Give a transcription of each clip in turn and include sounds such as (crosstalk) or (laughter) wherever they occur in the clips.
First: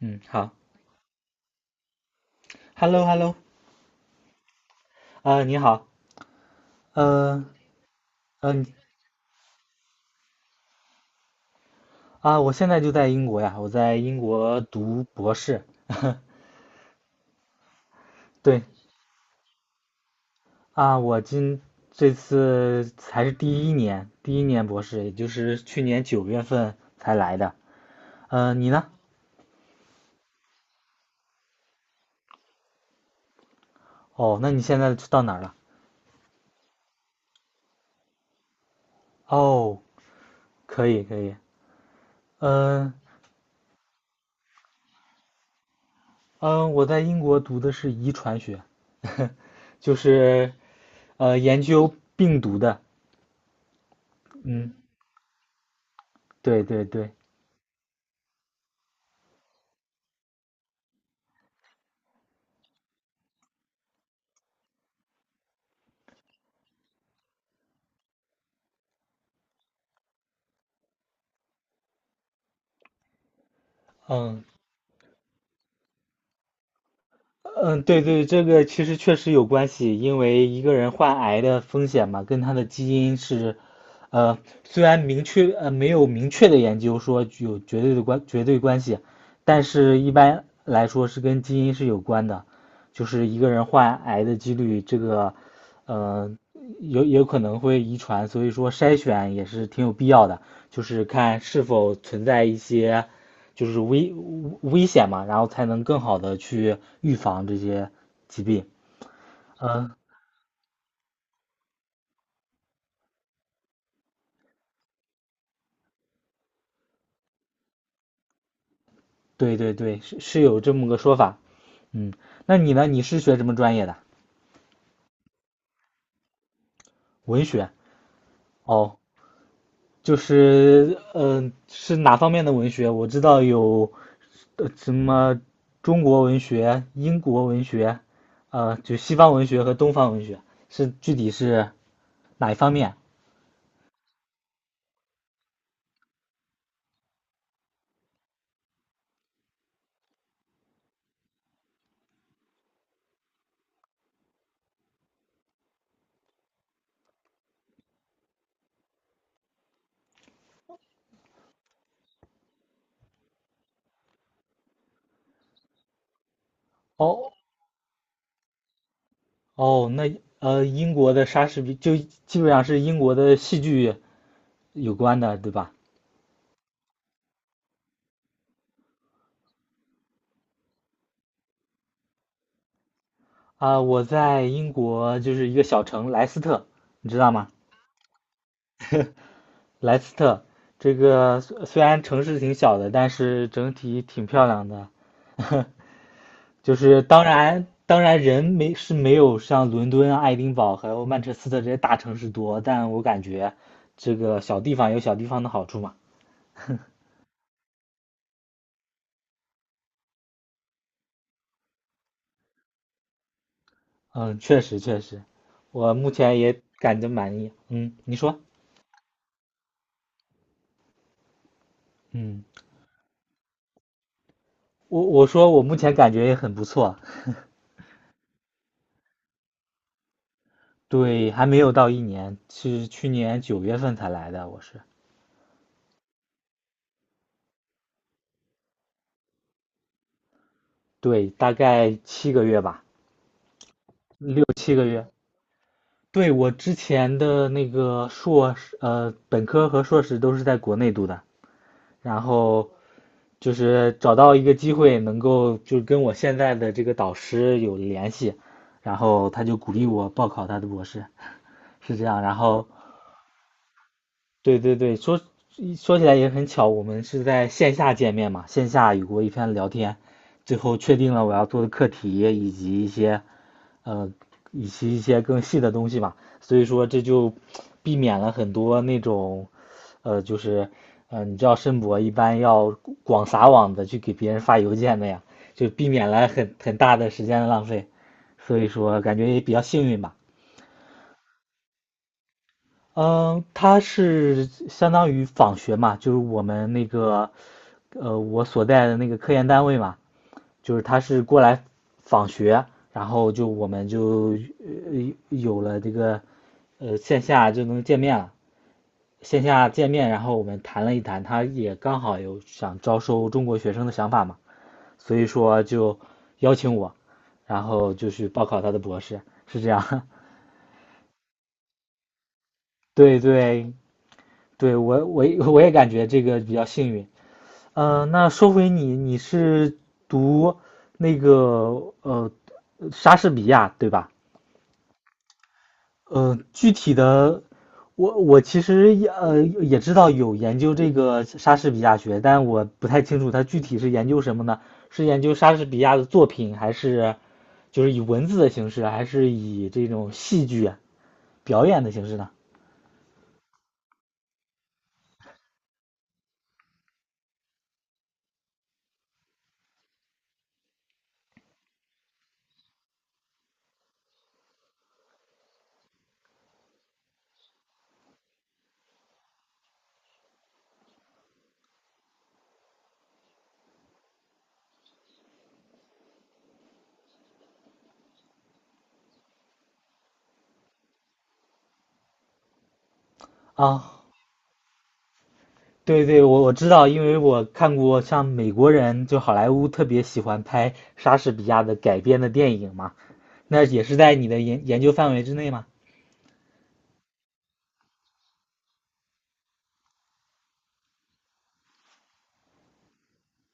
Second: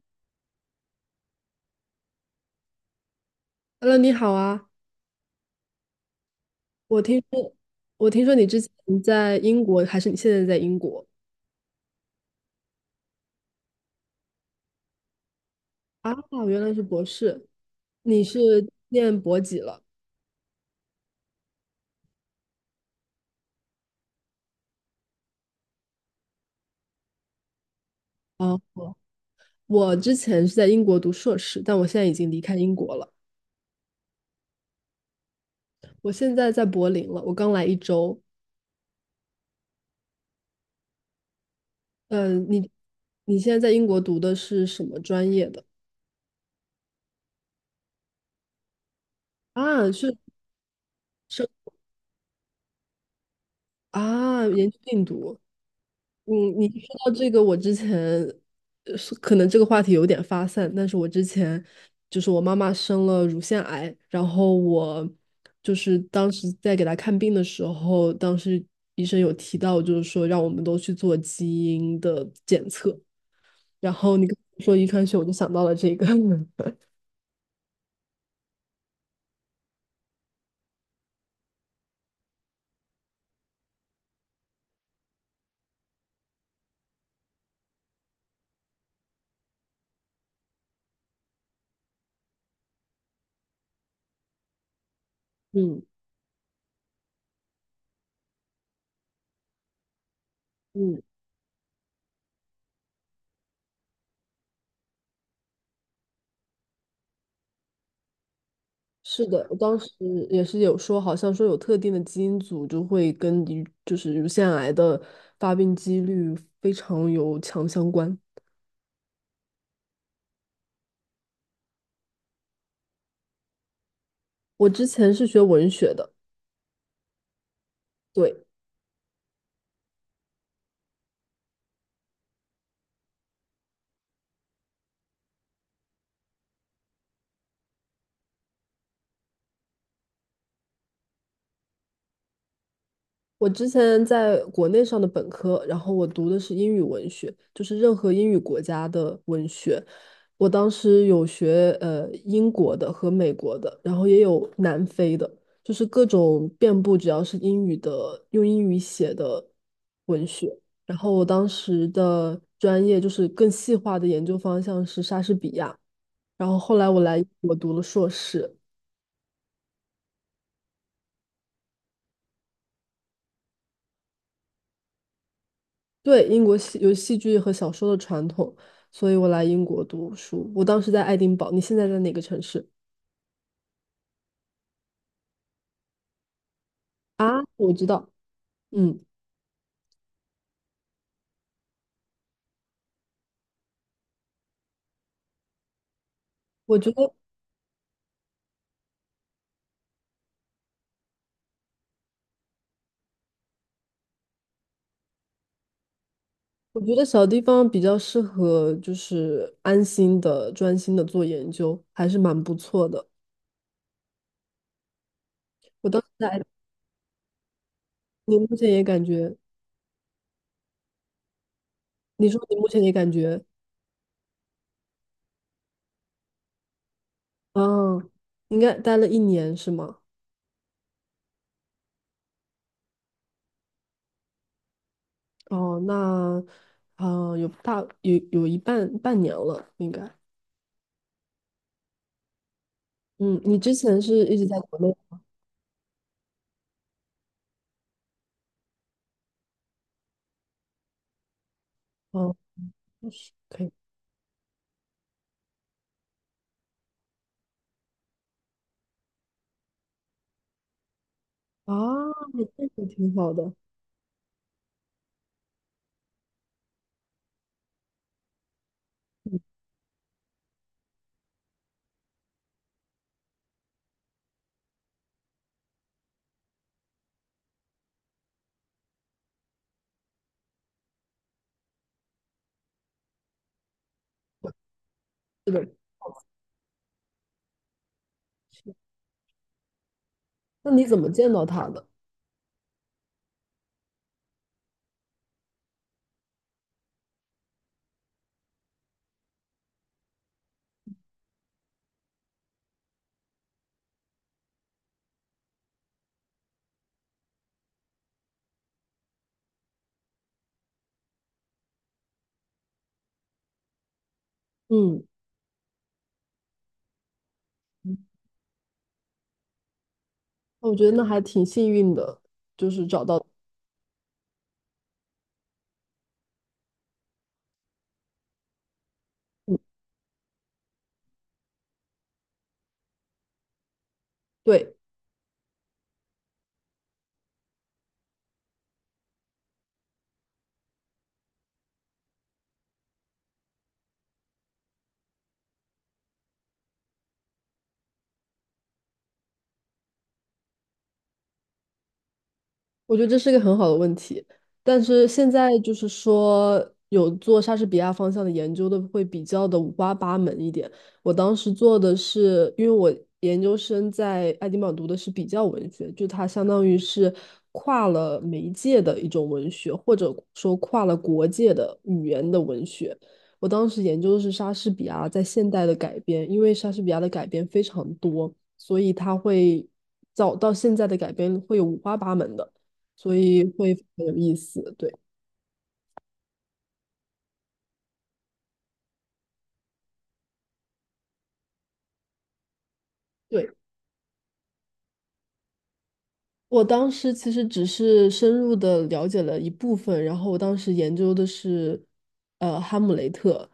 嗯，好，Hello,Hello,Hello，你好啊！你好。我听呃，说，我听说你之嗯，前在英国，还是你现在在英国我现在就在英国呀，我在英国读博士。(laughs) 啊？原来是博士，你对。是念博几了？啊，我今这次才是第一年，第一年博士，也就是去年九月份才来的。啊？你呢？我之前是在英国读硕士，但我现在已经离开英国了，哦，那你现在到哪儿了？我现在在柏林了，我刚来一周。哦，可以，可以。嗯、你嗯、你现在在英国读的是什么专业的？嗯、我在英国读的是遗传学，(laughs) 啊，就是是生研究病毒的。啊，研嗯，究病毒。嗯，对你对说对。到这个，我之前呃是可能这个话题有点发散，但是我之前就是我妈妈生了乳腺癌，然后我就是当时在给她看病的时候，当时医生有提到，就是说让我们都去做基因的检测，然后你跟嗯，我说遗传学，我就想到了这个，(laughs) 嗯，对对，这个其实确实有关系，因为一个人患癌的风险嘛，跟他的基因是，呃，虽然明确没有明确的研究说具有绝对的绝对关系，但是一般来说是跟基因是有关的，就是一个人患癌的几率，这个，嗯呃，有可能会遗传，所以说筛选也是挺有必要的，就嗯。是看是否存在一些就是危危险嘛，然后才能更好的去预防这些疾病。是的，我当时嗯，也是有说，好像说有特定的基因组就会跟乳就是乳腺癌的发病几率非常有强相关。对对对，是是有这么个说法。嗯，那你呢？你是学什么专业的？我之前是学文学的，文学。对，哦，是哪方面的文学？我知道有呃什么中国文学、英国文学，呃，就西方文学和东方文学，是具体是哪一方面？我之前在国内上的本科，然后我读的是英语文学，就是任何英语国家的文学。我当时有学英国的和美国的，然后也有南非的，就是各种遍布，只要是英语的，用英语写的文学。然后我当时的专业就是更细化的研究方向是莎士比亚，然后后来我来哦我读了硕士。哦，那呃，英国的莎士比就基本上是英国的戏剧有关的，对吧？对，英国有戏剧和小说的传统，所以我来英国读书。我当时在爱丁堡，你现在在哪个城市啊，我在英国就是一个小城莱斯特，你知道啊？吗？我知道，嗯，莱斯特这个虽然城市挺小的，但是整体挺漂亮的。(laughs) 就我觉是得当然，当然人没是没有像伦敦啊爱丁堡还有曼彻斯特这些大城市多，但我感觉这个小地方有小地方的好处嘛。我觉得小地方比较适合，就是安心的、专心的做研究，还是蛮不错的。嗯，确实确实，我我当时目在前爱，也感觉满意。嗯，你你说，目前也感觉，你说嗯，你目前也感觉，我说我目前感觉也很不错。嗯，应该待了一年是吗？对，还没有到一年，是去年九月份才来的，我是。哦，那，啊，有大有有一半半年了，应该。对，大概七个月吧，嗯，你之前是一六直在七国个内。月。对，我之前的那个硕士，本科和硕士都是在国内读的，然嗯。后就可以是找到一个机会能够就跟我现在的这个导师有联系，然后他就鼓励我报考他的博士。啊，是这样。然后，这个挺好的。对对对，说起来也很巧，我们是在线下见面嘛，线下有过一番聊天，最后确定了我要做的课题以及一些，呃，以及一些更细的东西嘛，所以说这就避免了很多那种，呃，就是，你知道申博一般要广撒网的去给别人发邮件的呀，是的，就避免了很大的时间的浪费，所以说感觉也比较幸运吧。那你怎么见到他的？嗯，他是相当于访学嘛，就是我们那个，呃，我所在的那个科研单位嘛，就是他是过来访学，然后我们就线下就能见面了，线下见面，然后我们谈了一谈，他也刚好有想招收中国学生的想法嘛，嗯，所以说就邀请我，然后就去报考他的博士，是这样。我觉得那还挺幸运的，就是 (laughs) 找对到，对对，我也感觉这个比较幸运。呃，那说回你，你是读那个呃莎士比亚对吧？对，呃，具体的，我其实也知道有研究这个莎士比亚学，但我不太清楚它具体是研究什么呢？是研究莎士比亚的作品，还是就是以文字的形式，还是以这种戏剧表演的形式呢？我觉得这是一个很好的问题，但是现在就是说有做莎士比亚方向的研究的会比较的五花八门一点。我当时做的是，因为我研究生在爱丁堡读的是比较文学，就它相当于是跨了媒介的一种文学，或者说跨了国界的语言的文学。我当时研究的是莎士比亚在现代的改编，因为莎士比亚的改编非常多，所以它会早到现在的改编会有五花八门的。所以会啊，很有意思。对对对，我知道，因为我看过像美国人，就好莱坞特别喜欢拍莎士比亚的改编的电影嘛，对，那也是在你的研究范围之内嘛。我当时其实只是深入的了解了一部分，然后我当时研究的是，哈姆雷特，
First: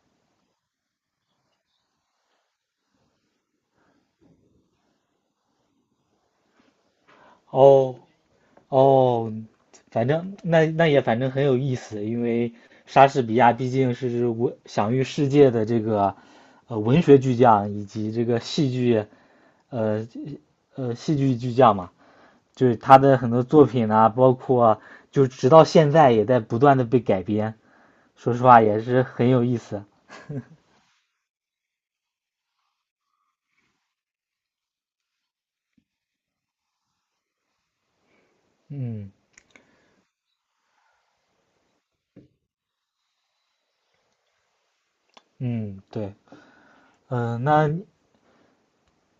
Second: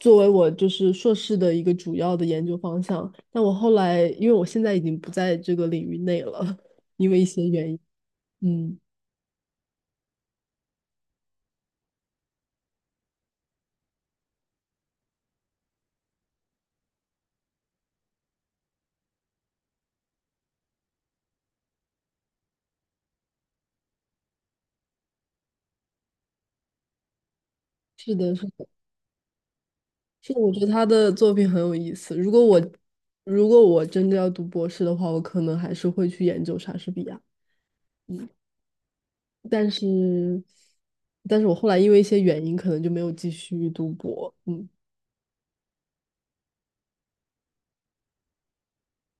作为我就是硕士的一个主要的研究方向。但我后来，因为我现在已经不在这个领域内了，(laughs) 因为一些原因，哦嗯，哦，反正那那也反正很有意思，因为莎士比亚毕竟是我享誉世界的这个文学巨匠以及这个戏剧呃戏剧巨匠嘛，就是他的很多作品啊，包括就直到现在也在不断的被改编。是的，说实是话的，也是很有意思。是的我觉得他的作品很有意思。如果我真的要读博士的话，我可能还是会去研究莎士比亚。嗯但是，但是我后来因为一些原因，可能就没有继续读博。嗯，嗯，对，嗯，那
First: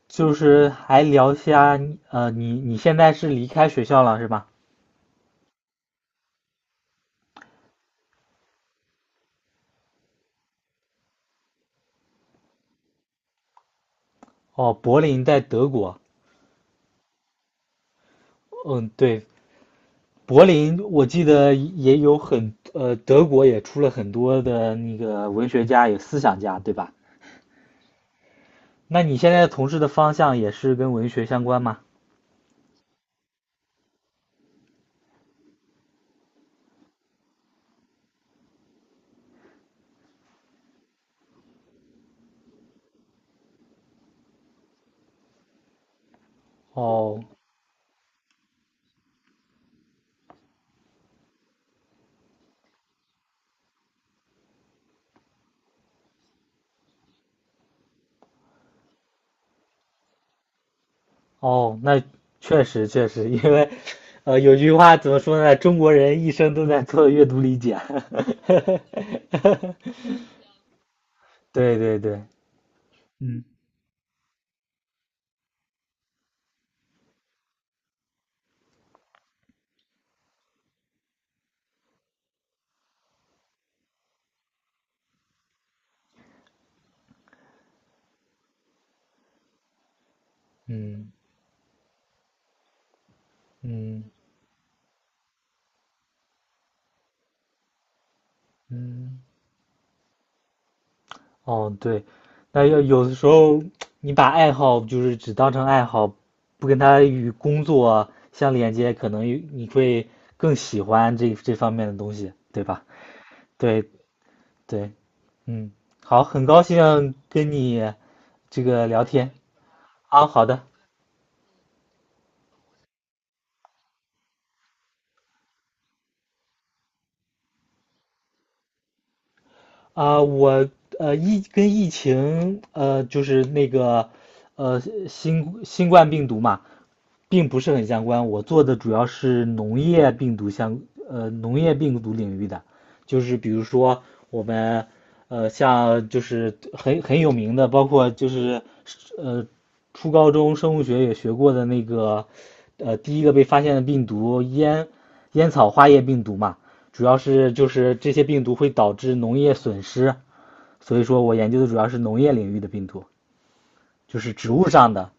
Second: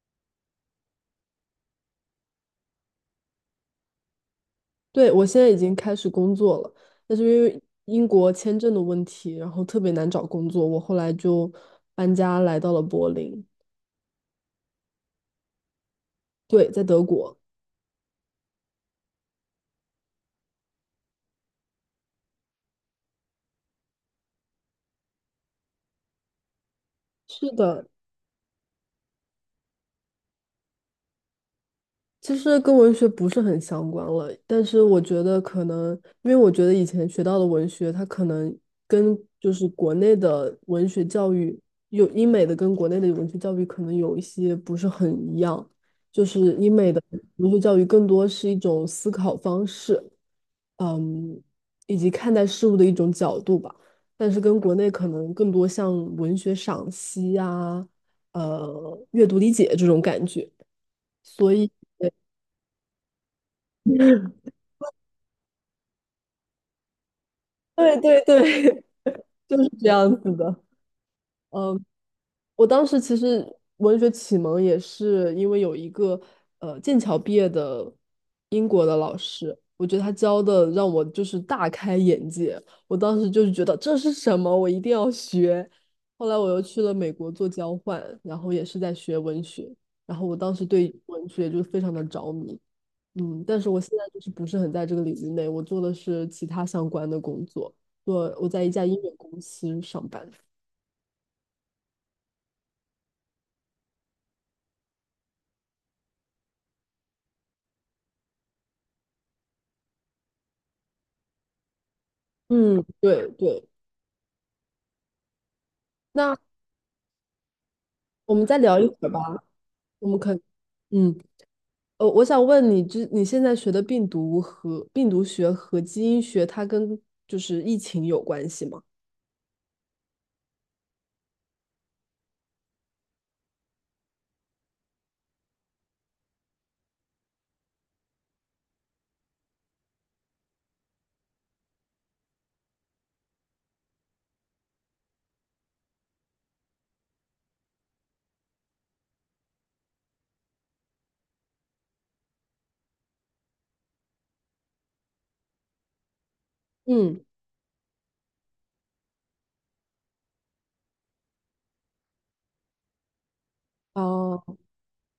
就是还聊一下呃，你现在是离开学校了是吧？对，我现在已经开始工作了，但是因为英国签证的问题，然后特别难找工作，我后来就搬家来到了柏林。哦，柏林在德国。对，在德国。嗯，对，柏林我记得也有很，呃，德国也出了很多的那个文学家，有思想家，对吧？是的，那你现在从事的方向也是跟文学相关吗？其实跟文学不是很相关了，但是我觉得可能，因为我觉得以前学到的文学，它可能跟就是国内的文学教育，有英美的跟国内的文学教育可能有一些不是很一样，就是英美的哦，文学教育更多是一种思考方式，嗯，以及看待事物的一种角度吧，但是跟国内可能更多像文学赏析啊，阅读理解这种感觉。所以。哦，那确实确实，因为，呃，有句话怎么说呢？中国人一生都在做阅读理 (laughs) 解。对对 (laughs) 对，(laughs) 就是这样子的。对嗯，对对，我当时其嗯实文学启蒙也是因为有一个剑桥毕业的英国的老师，我觉得他教的让我就是大开眼界。我当时就是觉得这是什么，我一定要学。后来我又去了美国做交换，然后也是在学文学，然后我当时对嗯文学就非常的着迷。嗯，但是我现在嗯就是不是很在这个领域内，我做的是其他相关的工作，做我在一家音乐嗯，公司上班。哦对，那要有的时候你把爱好就是只当成爱好，不跟它与工作相连接，可能你会更喜欢这方面的东西，对嗯，吧？对对。对对，嗯，好，那很高兴跟你我们再这聊一个会聊儿吧，天。我们啊，可好的。嗯，我想问你，之你现在学的病毒和病毒学和基因学，它跟就是疫情有关系吗？啊，我疫情就是那个呃新冠病毒嘛，并不是很相关。我做的主要是农业病毒领域的，就是比如说我们，呃，像就是很有名的，包括就是呃，初高中生物学也学过的那个，呃，第一个被发现的病毒烟烟草花叶病毒嘛，主要嗯，是就是这些病毒会导致农业损失，所以说我研究的主要是农业领域的病毒，就是哦植物上的，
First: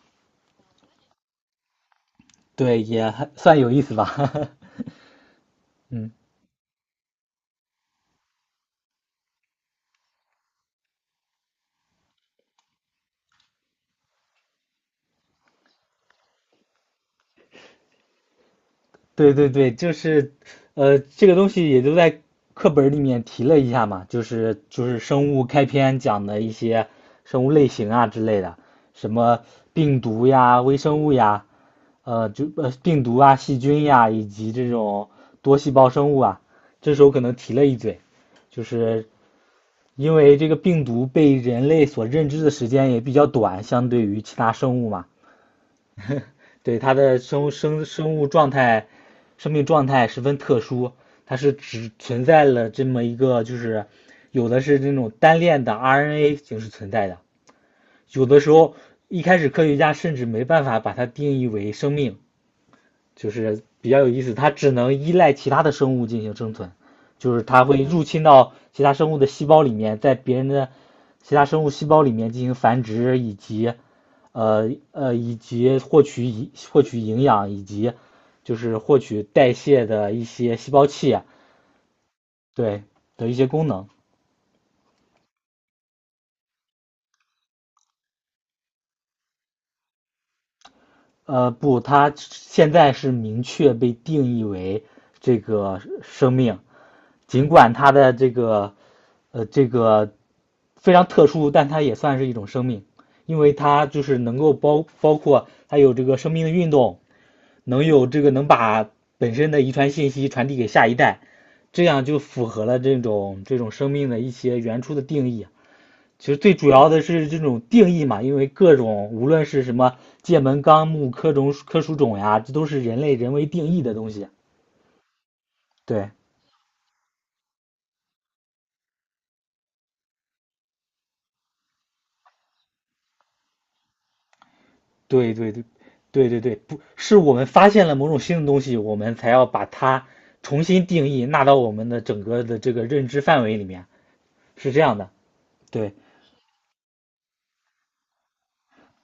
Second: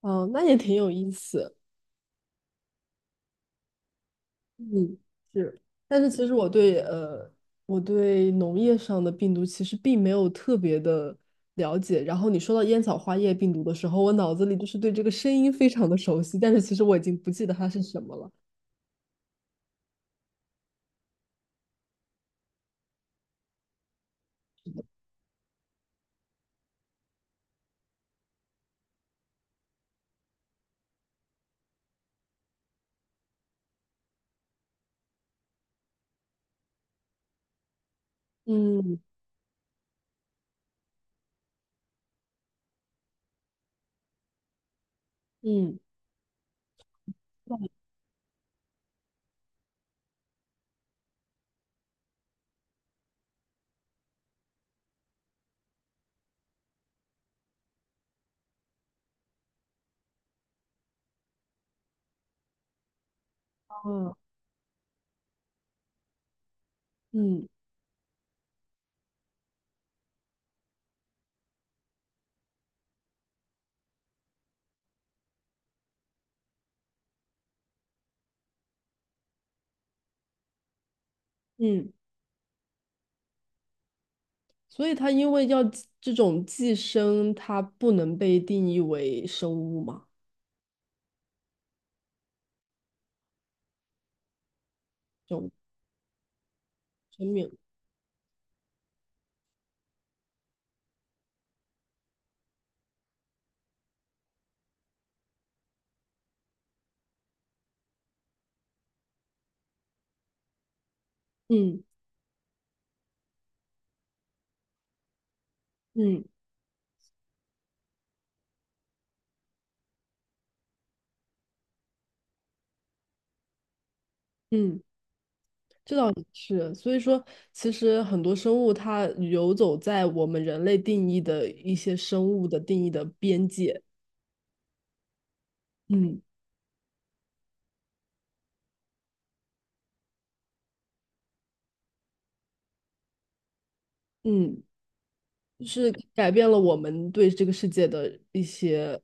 哦，那也挺有意思。对，也还算有意思吧。嗯，是，(laughs) 但是嗯。其实我对我对农业上的病毒其实并没有特别的了解。然后你说到烟草花叶病毒的时候，我脑子里就是对这个声音非常的熟悉，但是其实我已经不记得它是什么了。对对对，就是，呃，这个东西也就在课本儿里面提了一下嘛，就是生物开篇讲的一些生物类型啊之类的，什么病毒呀、微生物呀，病毒啊、细菌呀，以及这种多细胞生物啊，这时候可能提了一嘴，就嗯是因为这个病毒被人类所认知的时间也比较短，相对于其他生物嘛。嗯对，它的生物状态、生命状态十分特殊，它是只存在了这么一个，就是有的是那种单链的 RNA 形式存在的，有的时候一开始科学家甚至没办法把它定义为生命，就是比较有啊意思，它只能依赖其他的生物进行生存，就是嗯它会入侵到其他生物的细胞里面，在别人的其他生物细胞里面进行繁殖，以获取营养，以及就是获取代谢的一些细胞器啊嗯，对的一些功能。所以它因为要寄这种寄生，它不能被定义为生物嘛，呃，不，它现在是明确被定义为这这种个生命，生尽命。管它的这个非常特殊，但它也算是一种生命，因为它就是能够包括它有这个生命的运动，能有这个能把本身的遗传信息传递给下一代，嗯这样就符合了这种生命的一些原初的定义啊。嗯其实最主要的是这种定义嘛，因为各种无论是什么界门纲目科属种呀，这都是人类人为定义的东西。嗯。这倒对，也是，所以说，其实很多生物它游走在我们人类定义的一些生物的定义的边界，对对对，嗯对对对，不是我们发现了某种新的东西，我们才要把它重新定义，纳到我们的整个的这个认知范围里面，嗯，是这样的。就是对改变了我们对这个世界的一些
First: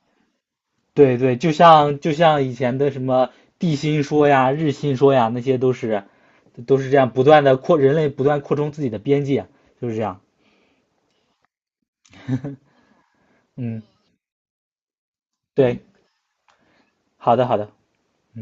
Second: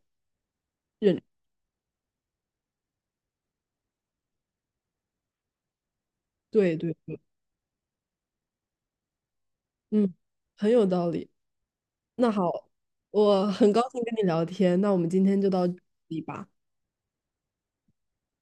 对认，对，就像就像以前的什么地心说呀、日心说呀，那些都是对都是对这样对，不断的扩，人类不断扩充自己的边界，就是这嗯，样。很有道理。那好，我很高嗯，兴跟你聊天，那我们今天就到这对，里吧。好的好的，嗯。